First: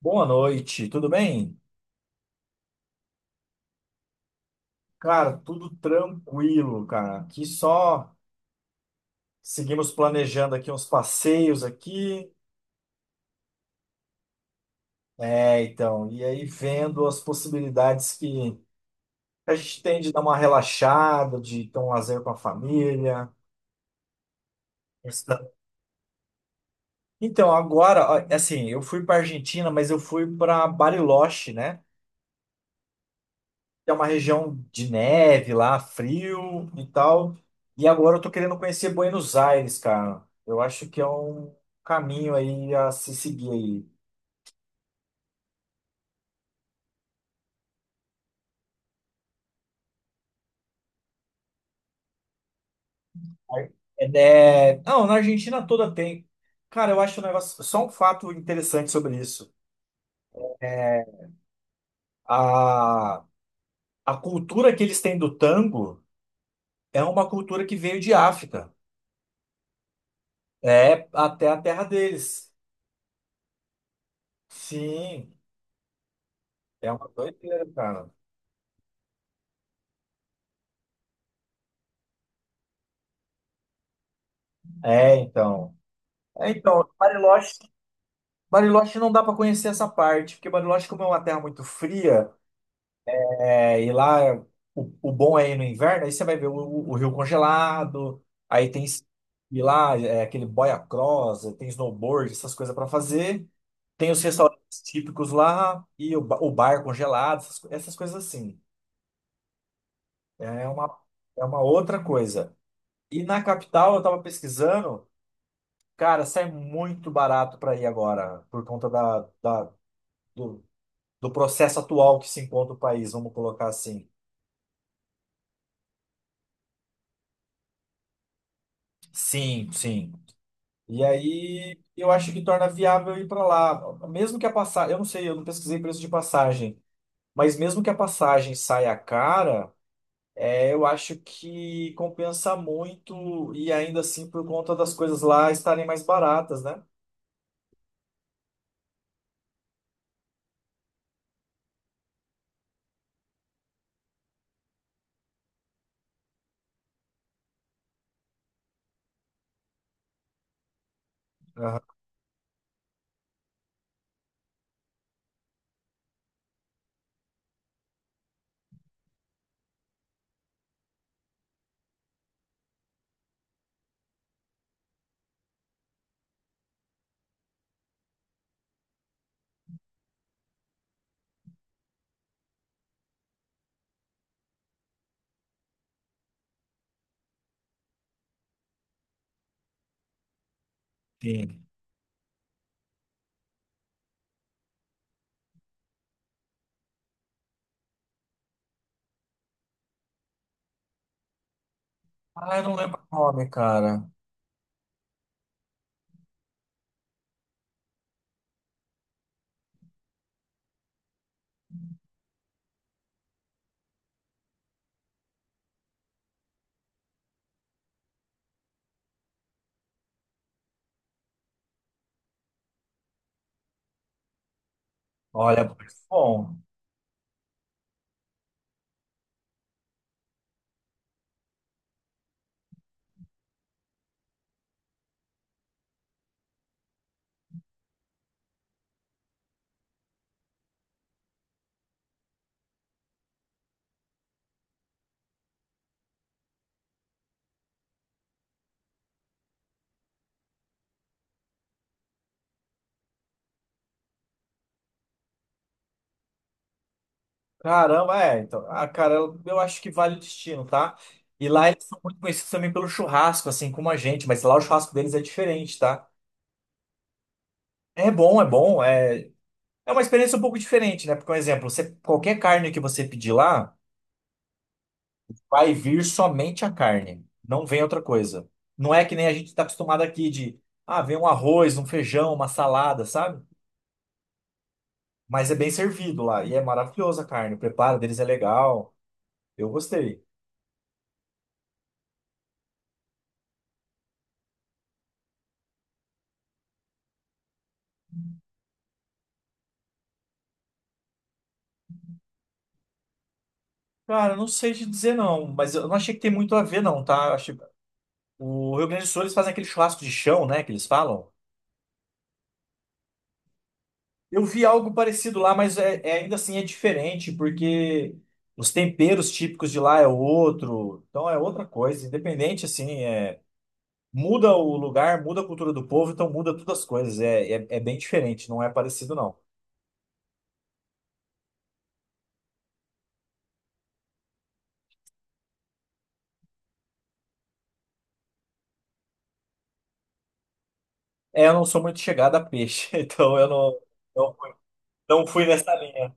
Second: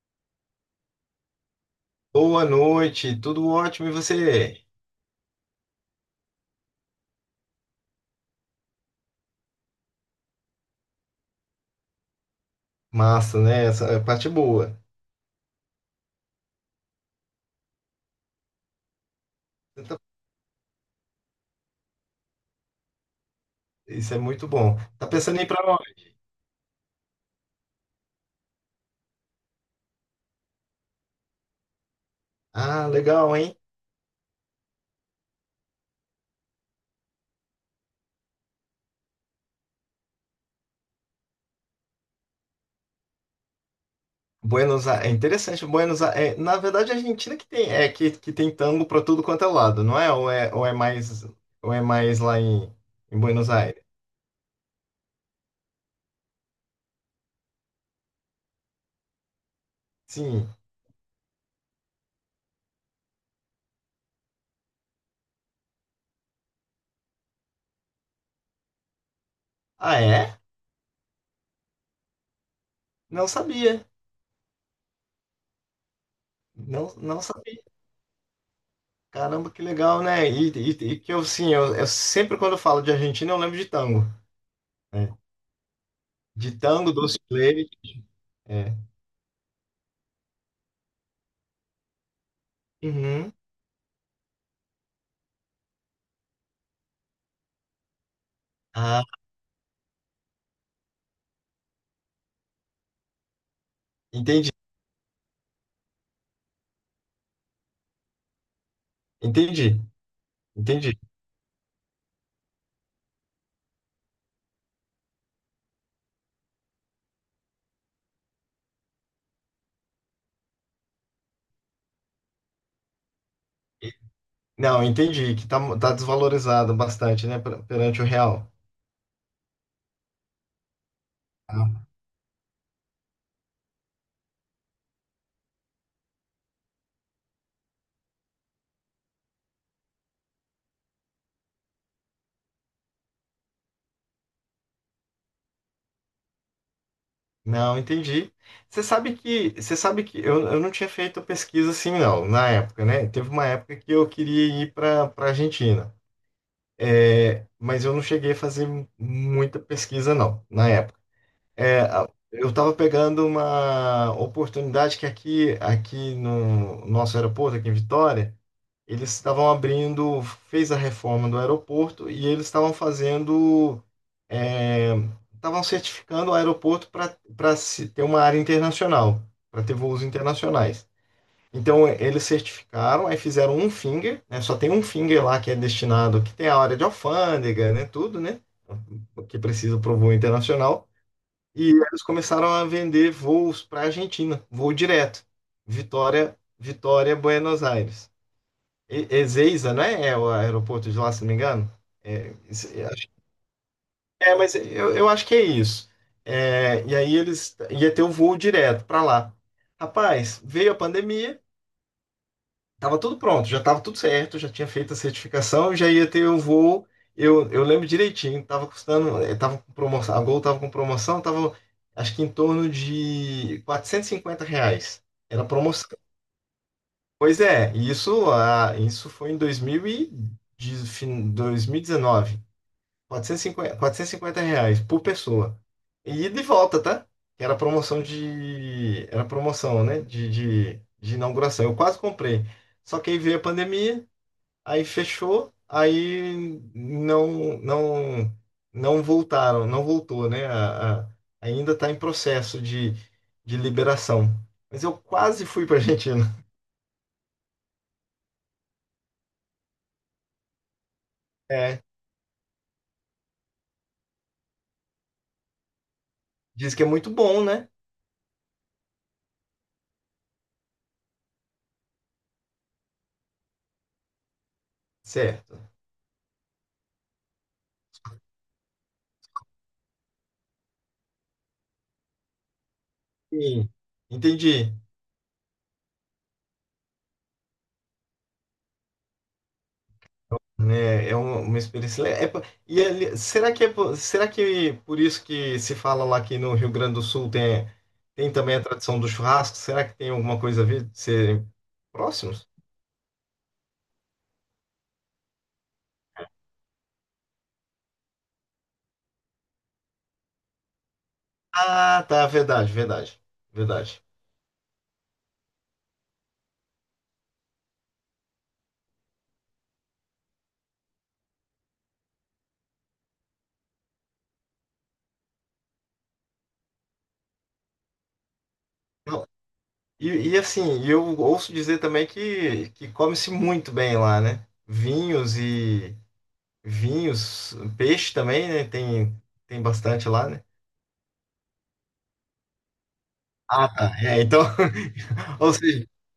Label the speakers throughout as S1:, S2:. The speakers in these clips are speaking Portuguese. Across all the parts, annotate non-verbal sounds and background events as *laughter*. S1: Boa noite, tudo bem?
S2: Boa noite, tudo ótimo e você?
S1: Cara, tudo tranquilo, cara. Aqui só seguimos planejando aqui uns passeios aqui.
S2: Massa, né? Essa é a parte, é boa.
S1: É, então, e aí vendo as possibilidades que a gente
S2: Você
S1: tem
S2: tá-
S1: de dar uma relaxada, de ter um lazer com a família.
S2: Isso é muito bom. Tá pensando em ir pra onde?
S1: Então, agora, ó, assim, eu fui para Argentina, mas eu fui para Bariloche, né?
S2: Ah, legal, hein?
S1: Que é uma região de neve lá, frio e tal. E agora eu tô querendo conhecer Buenos Aires, cara. Eu acho que é um caminho aí a se seguir aí.
S2: Buenos Aires, é interessante. Buenos Aires, na verdade a Argentina que tem, é que tem tango pra tudo quanto é lado, não é? Ou é mais lá em Buenos Aires?
S1: Não, na Argentina toda tem. Cara, eu acho um negócio, só um fato interessante sobre isso.
S2: Sim.
S1: É, A, a cultura que eles têm do tango é uma cultura que veio de África.
S2: Ah, é?
S1: É até a terra deles.
S2: Não sabia.
S1: Sim, é
S2: Não,
S1: uma
S2: não sabia.
S1: doideira, cara.
S2: Caramba, que legal, né? E que eu, sim, eu sempre quando eu falo de Argentina eu lembro de tango, né?
S1: É, então. É,
S2: De
S1: então,
S2: tango, doce de
S1: Bariloche
S2: leite. É.
S1: Bariloche não dá para conhecer essa parte, porque Bariloche, como é uma terra muito fria,
S2: Uhum.
S1: é, e lá o bom é ir no inverno, aí você vai ver o rio congelado, aí tem
S2: Ah,
S1: e lá é, aquele boia cross, tem snowboard, essas coisas para fazer, tem os
S2: entendi,
S1: restaurantes típicos lá e o bar congelado, essas coisas assim.
S2: entendi,
S1: É uma,
S2: entendi.
S1: é uma outra coisa. E na capital eu tava pesquisando, cara, sai muito barato para ir agora, por conta do- do processo atual que se encontra o país, vamos colocar assim.
S2: Não, entendi que tá desvalorizado bastante, né, perante o real.
S1: Sim, sim. E aí
S2: Ah,
S1: eu acho que torna viável ir para lá, mesmo que a passagem, eu não sei, eu não pesquisei preço de passagem, mas mesmo que a passagem saia cara, é, eu acho que compensa muito e ainda assim por conta das coisas lá estarem mais baratas, né?
S2: não, entendi. Você sabe que eu não tinha feito pesquisa assim, não, na época, né? Teve uma época que eu queria ir para Argentina, mas eu não cheguei a fazer muita pesquisa, não, na época.
S1: Aham.
S2: É, eu estava pegando uma oportunidade que aqui no nosso aeroporto, aqui em Vitória. Eles estavam abrindo, fez a reforma do aeroporto e eles estavam fazendo, é, estavam certificando o aeroporto para ter uma área internacional, para ter voos internacionais. Então eles certificaram, aí fizeram um finger, né? Só tem um finger lá que é destinado, que tem a área de alfândega, né? Tudo, né? O que precisa para o voo internacional.
S1: Sim.
S2: E eles começaram a vender voos para a Argentina, voo direto, Vitória, Buenos Aires. Ezeiza, né? É o aeroporto de lá, se não me engano. É,
S1: Ah, eu não lembro o nome, cara.
S2: mas eu acho que é isso. É, e aí eles ia ter o voo direto para lá. Rapaz, veio a pandemia, tava tudo pronto, já tava tudo certo, já tinha feito a certificação, já ia ter o voo. Eu lembro direitinho, tava custando, tava com promoção, a Gol tava com promoção, tava acho que em torno de R$ 450. Era
S1: Olha,
S2: promoção.
S1: bom.
S2: Pois é, isso, ah, isso foi em 2019. Quatrocentos e cinquenta reais por pessoa. E de volta, tá? Que Era promoção de. Era promoção, né? De inauguração. Eu quase comprei. Só que aí veio a pandemia, aí fechou, aí não voltaram, não voltou, né? Ainda está em processo de liberação. Mas eu quase fui para Argentina.
S1: Caramba, é. Então, ah, cara, eu acho que vale o destino, tá? E lá
S2: É,
S1: eles são muito conhecidos também pelo churrasco, assim como a gente, mas lá o churrasco deles é diferente, tá?
S2: diz que é muito bom, né?
S1: É bom, é bom. É, é uma experiência um pouco diferente, né? Porque, por exemplo, você, qualquer carne que você pedir lá,
S2: Certo.
S1: vai vir somente a carne, não vem outra coisa. Não é que nem a gente está acostumado aqui de, ah, vem um arroz, um feijão, uma salada, sabe?
S2: Sim. Entendi.
S1: Mas é bem servido lá e é maravilhosa a carne. O preparo deles é legal. Eu gostei.
S2: Né? É uma experiência. Será que por isso que se fala lá que no Rio Grande do Sul tem também a tradição do churrasco? Será que tem alguma coisa a ver de serem próximos?
S1: Cara, eu não sei te dizer não, mas eu não achei que tem muito a ver não, tá? Eu achei... O Rio Grande do Sul eles fazem aquele churrasco de chão, né, que eles falam.
S2: Ah, tá, verdade, verdade, verdade.
S1: Eu vi algo parecido lá, mas ainda assim é diferente, porque os temperos típicos de lá é outro, então é outra coisa, independente assim, é... muda o lugar, muda a cultura do povo, então muda todas as coisas, é bem diferente, não é parecido
S2: Não,
S1: não.
S2: E, e assim, eu ouço dizer também que come-se muito bem lá, né? Vinhos, peixe também, né? Tem bastante lá, né?
S1: É, eu não sou muito chegada a peixe, *laughs* então eu
S2: Ah,
S1: não,
S2: tá. É,
S1: não,
S2: então,
S1: não
S2: *laughs*
S1: fui
S2: ou
S1: nessa
S2: seja,
S1: linha.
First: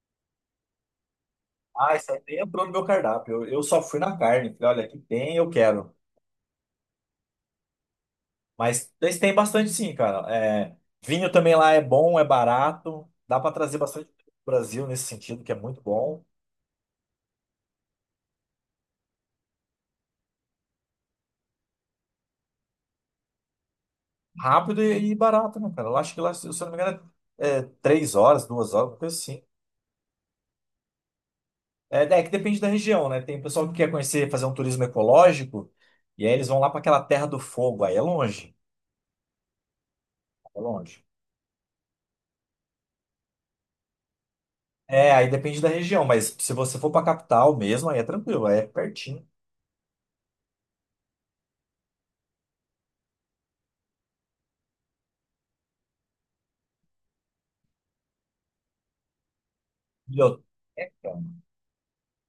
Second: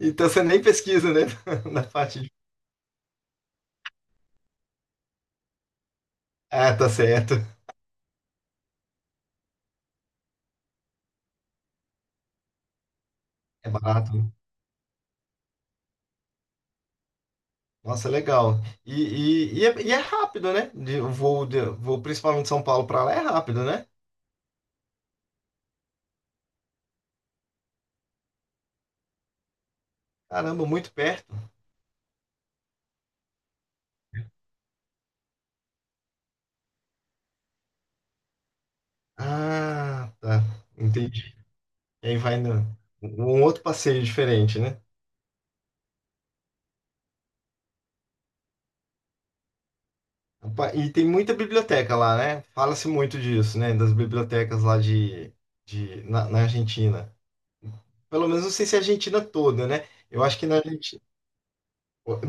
S2: então você nem pesquisa, né? *laughs* Na
S1: Ah, isso
S2: parte
S1: aí
S2: de.
S1: nem entrou no meu cardápio. Eu só fui na carne. Falei, olha, aqui tem, eu quero.
S2: Ah, tá certo.
S1: Mas eles têm bastante sim, cara. É, vinho também lá é bom, é barato. Dá pra
S2: É
S1: trazer bastante
S2: barato,
S1: pro
S2: né?
S1: Brasil nesse sentido, que é muito bom.
S2: Nossa, é legal. E é rápido, né? De, o voo, de, voo principalmente de São Paulo para lá é rápido, né?
S1: Rápido e barato, né, cara? Eu acho que lá, se eu não me engano, é três horas, duas horas, uma coisa assim.
S2: Caramba, muito perto.
S1: É, é que depende da região, né? Tem pessoal que quer conhecer, fazer um turismo ecológico, e aí eles vão lá pra aquela Terra do Fogo. Aí é longe,
S2: Ah, tá.
S1: é longe.
S2: Entendi. E aí vai no, um outro passeio diferente, né?
S1: É, aí depende da região, mas se você for pra capital mesmo, aí é tranquilo, aí é pertinho.
S2: Opa, e tem muita biblioteca lá, né? Fala-se muito disso, né? Das bibliotecas lá de, na na Argentina. Pelo menos não sei se é a Argentina toda, né? Eu acho
S1: Biblioteca?
S2: que na Argentina.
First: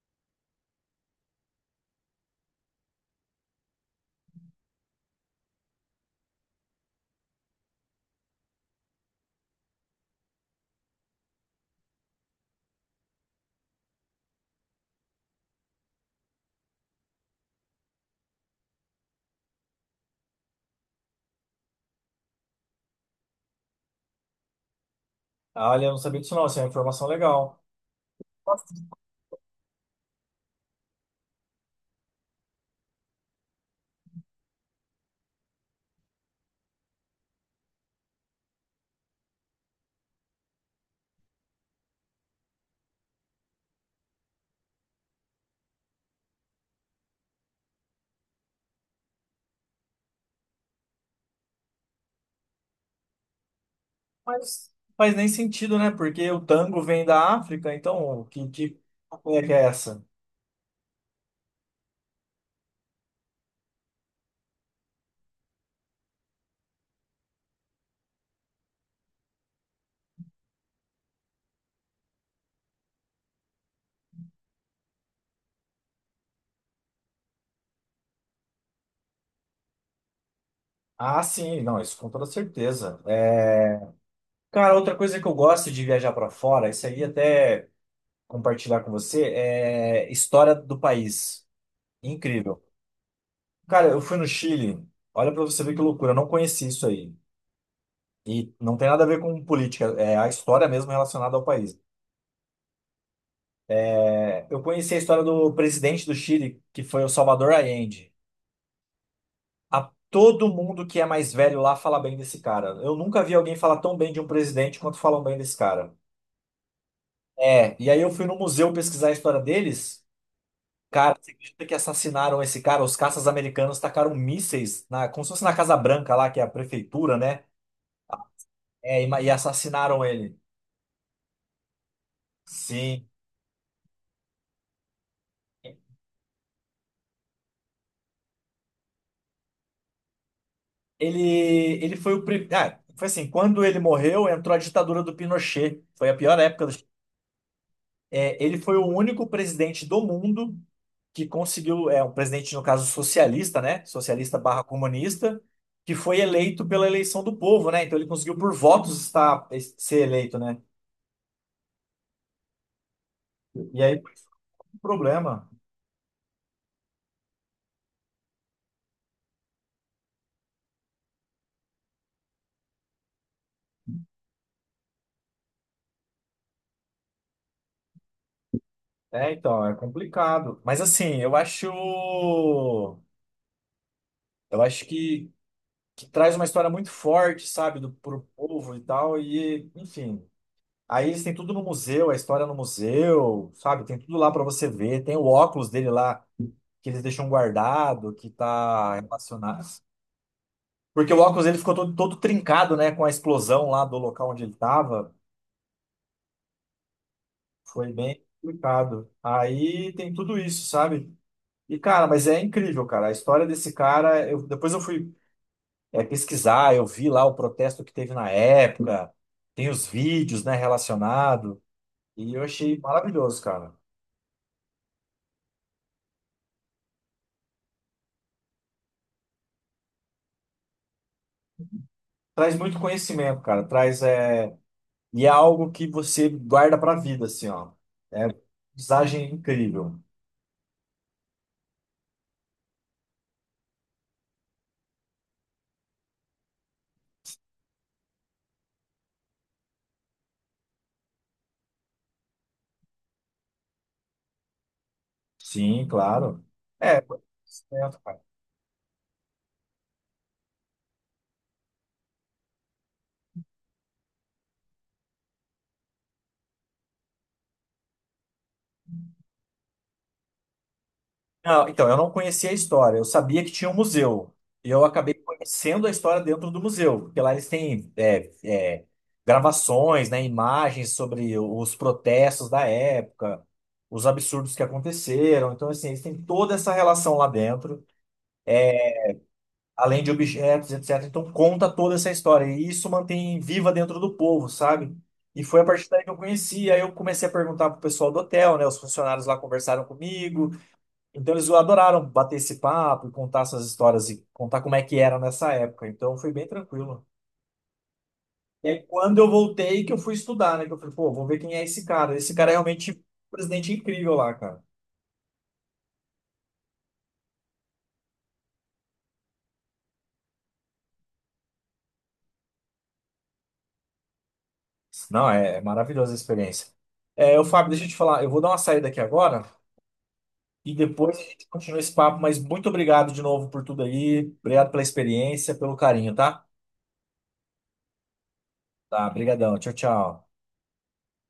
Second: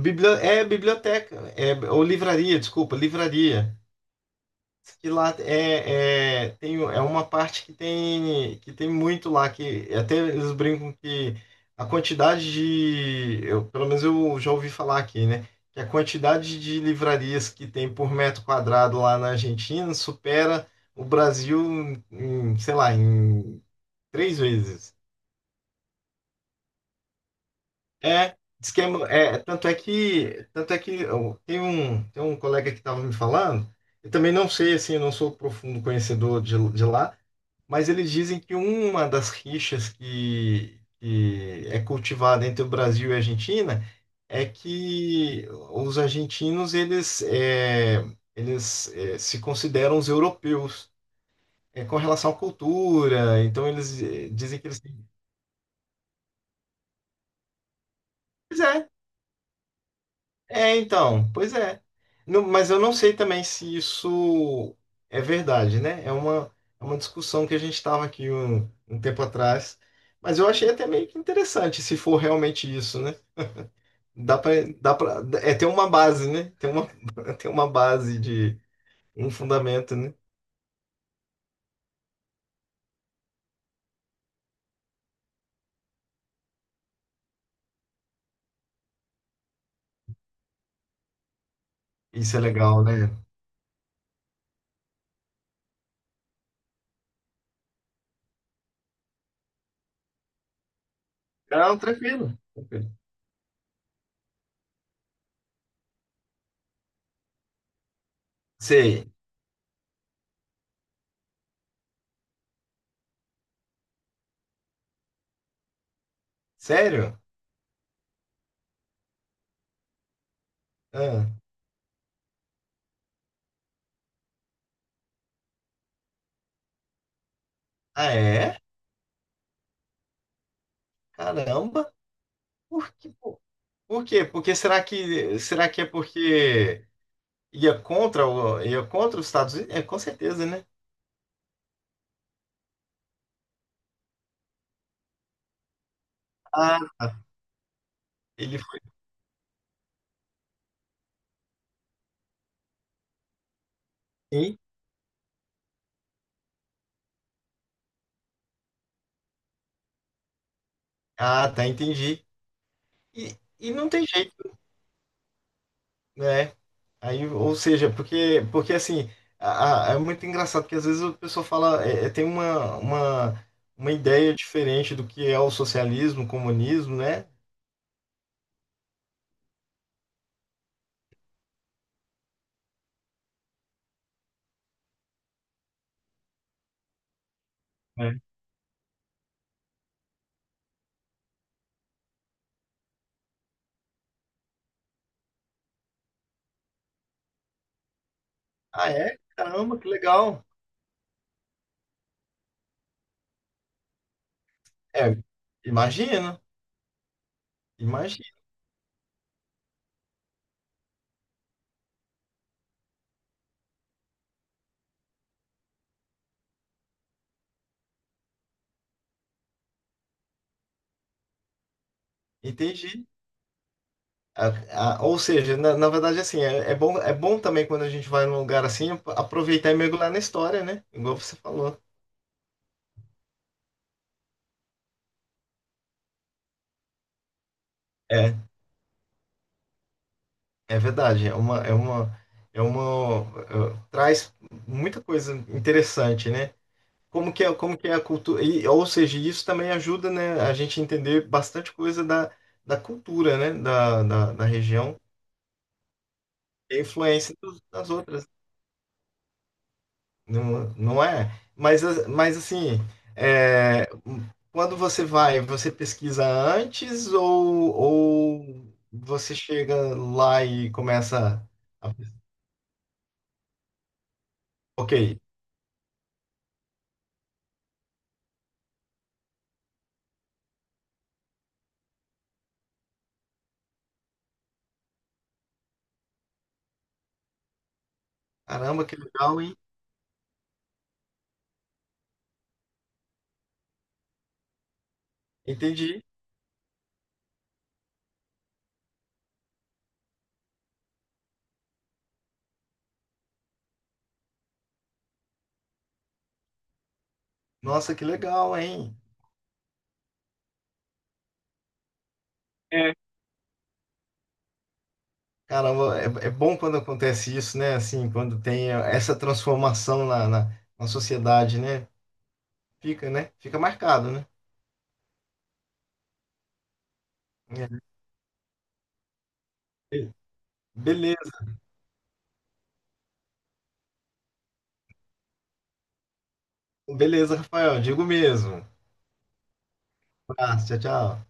S2: É biblioteca, ou livraria, desculpa, livraria. Que lá é, tem, é uma parte que tem, muito lá, que até eles brincam que a quantidade de, eu, pelo menos eu já ouvi falar aqui, né? Que a quantidade de livrarias que tem por metro quadrado lá na Argentina supera o Brasil sei lá, em três vezes.
S1: Ah, olha, eu não sabia disso não, isso é uma informação legal.
S2: É,
S1: Nossa,
S2: diz que é, tanto é que tem um colega que estava me falando, eu também não sei, assim, eu não sou profundo conhecedor de lá, mas eles dizem que uma das rixas que é cultivada entre o Brasil e a Argentina é que os argentinos, eles se consideram os europeus, com relação à cultura, então eles dizem que
S1: mas
S2: eles.
S1: não faz nem sentido, né? Porque o tango vem da África, então
S2: É,
S1: que é essa?
S2: É, então, pois é. Mas eu não sei também se isso é verdade, né? É uma discussão que a gente estava aqui um tempo atrás. Mas eu achei até meio que interessante se for realmente isso, né? Dá para ter uma base, né? Tem uma, *laughs* tem uma base de um fundamento, né?
S1: Ah, sim, não, isso com toda certeza. É, cara, outra coisa que eu gosto de viajar para fora, isso aí até compartilhar com você, é história do país.
S2: Isso é
S1: Incrível.
S2: legal, né?
S1: Cara, eu fui no Chile, olha para você ver que loucura, eu não conheci isso aí. E não tem nada a ver com política, é a história mesmo relacionada ao país.
S2: Não, tranquilo. Tranquilo.
S1: É, eu conheci a história do presidente do Chile, que foi o Salvador Allende.
S2: Sei.
S1: A todo mundo que é mais velho lá fala bem desse cara. Eu nunca vi alguém falar tão bem de um presidente quanto falam bem desse cara.
S2: Sério?
S1: É, e aí eu fui no museu pesquisar a história deles. Cara,
S2: Ah,
S1: você acredita que assassinaram esse cara? Os caças americanos tacaram mísseis na, como se fosse na Casa Branca lá, que é a prefeitura, né?
S2: ah, é?
S1: É, e assassinaram ele.
S2: Caramba. Por
S1: Sim.
S2: que, por por quê? Porque será que é porque ia contra os Estados Unidos? É, com certeza, né?
S1: Ele foi o primeiro. Ah, foi assim, quando ele morreu, entrou a ditadura do Pinochet. Foi a pior época do...
S2: Ah, tá.
S1: É, ele
S2: Ele
S1: foi
S2: foi.
S1: o único presidente do mundo que conseguiu, é um presidente, no caso, socialista, né? Socialista
S2: Sim.
S1: barra comunista, que foi eleito pela eleição do povo, né? Então ele conseguiu por votos estar, ser eleito, né?
S2: Ah, tá, entendi. E
S1: E
S2: não
S1: aí,
S2: tem jeito,
S1: o problema.
S2: né? Aí, ou seja, porque assim, é muito engraçado que às vezes a pessoa fala, tem uma ideia diferente do que é o socialismo, o comunismo, né?
S1: É, então, é complicado. Mas assim, eu acho. Eu acho que traz uma história muito forte, sabe, do,
S2: É.
S1: pro povo e tal. E, enfim. Aí eles têm tudo no museu, a história no museu, sabe? Tem tudo lá para você ver. Tem o óculos dele lá que eles deixam guardado, que
S2: Ah,
S1: tá
S2: é?
S1: relacionado.
S2: Caramba, que legal.
S1: Porque o óculos ele ficou todo trincado, né, com a explosão lá do local onde ele tava.
S2: É, imagina,
S1: Foi bem
S2: imagina,
S1: complicado. Aí tem tudo isso, sabe? E, cara, mas é incrível, cara. A história desse cara, eu, depois eu fui, é, pesquisar, eu vi lá o protesto que teve na época, tem os vídeos, né, relacionado, e eu achei
S2: entendi.
S1: maravilhoso, cara.
S2: Ou seja, na verdade, assim, é bom, é bom também quando a gente vai num lugar assim, aproveitar e mergulhar na história, né? Igual você falou.
S1: Traz muito conhecimento, cara. Traz, é, e é algo que você guarda pra vida, assim, ó. É uma
S2: É,
S1: aprendizagem incrível.
S2: é verdade. É uma, traz muita coisa interessante, né? Como que é a cultura, e, ou seja, isso também ajuda, né, a gente entender bastante coisa da, da, cultura, né, da região,
S1: Sim, claro.
S2: e a
S1: É,
S2: influência das
S1: certo, cara.
S2: outras. Não, não é? Mas assim, é, quando você vai, você pesquisa antes ou você chega lá e começa
S1: Não, então,
S2: a.
S1: eu não conhecia a história. Eu sabia que tinha um museu. E eu
S2: Ok,
S1: acabei conhecendo a história dentro do museu, porque lá eles têm gravações, né, imagens sobre os protestos da época, os absurdos que aconteceram. Então, assim, eles têm toda essa relação lá dentro,
S2: caramba, que legal, hein?
S1: além de objetos, etc. Então conta toda essa história e isso mantém viva dentro do povo, sabe? E foi a partir
S2: Entendi.
S1: daí que eu conheci, aí eu comecei a perguntar pro pessoal do hotel, né? Os funcionários lá conversaram comigo, então eles adoraram bater esse papo e contar essas histórias e contar como é que era nessa época. Então foi bem tranquilo.
S2: Nossa, que legal,
S1: E aí
S2: hein?
S1: quando eu voltei que eu fui estudar, né? Que eu falei, pô, vou ver quem é esse cara. Esse cara é realmente
S2: É,
S1: um presidente incrível lá, cara.
S2: caramba, é bom quando acontece isso, né? Assim, quando tem essa transformação na sociedade, né? Fica, né? Fica marcado, né?
S1: Não, é, é maravilhosa a experiência. É, ô, Fábio, deixa eu te falar, eu vou dar uma saída aqui agora.
S2: É.
S1: E depois a gente
S2: Beleza,
S1: continua esse papo, mas muito obrigado de novo por tudo aí. Obrigado pela experiência, pelo carinho, tá?
S2: beleza, Rafael. Digo mesmo.
S1: Tá, brigadão. Tchau, tchau.
S2: Um abraço, tchau, tchau.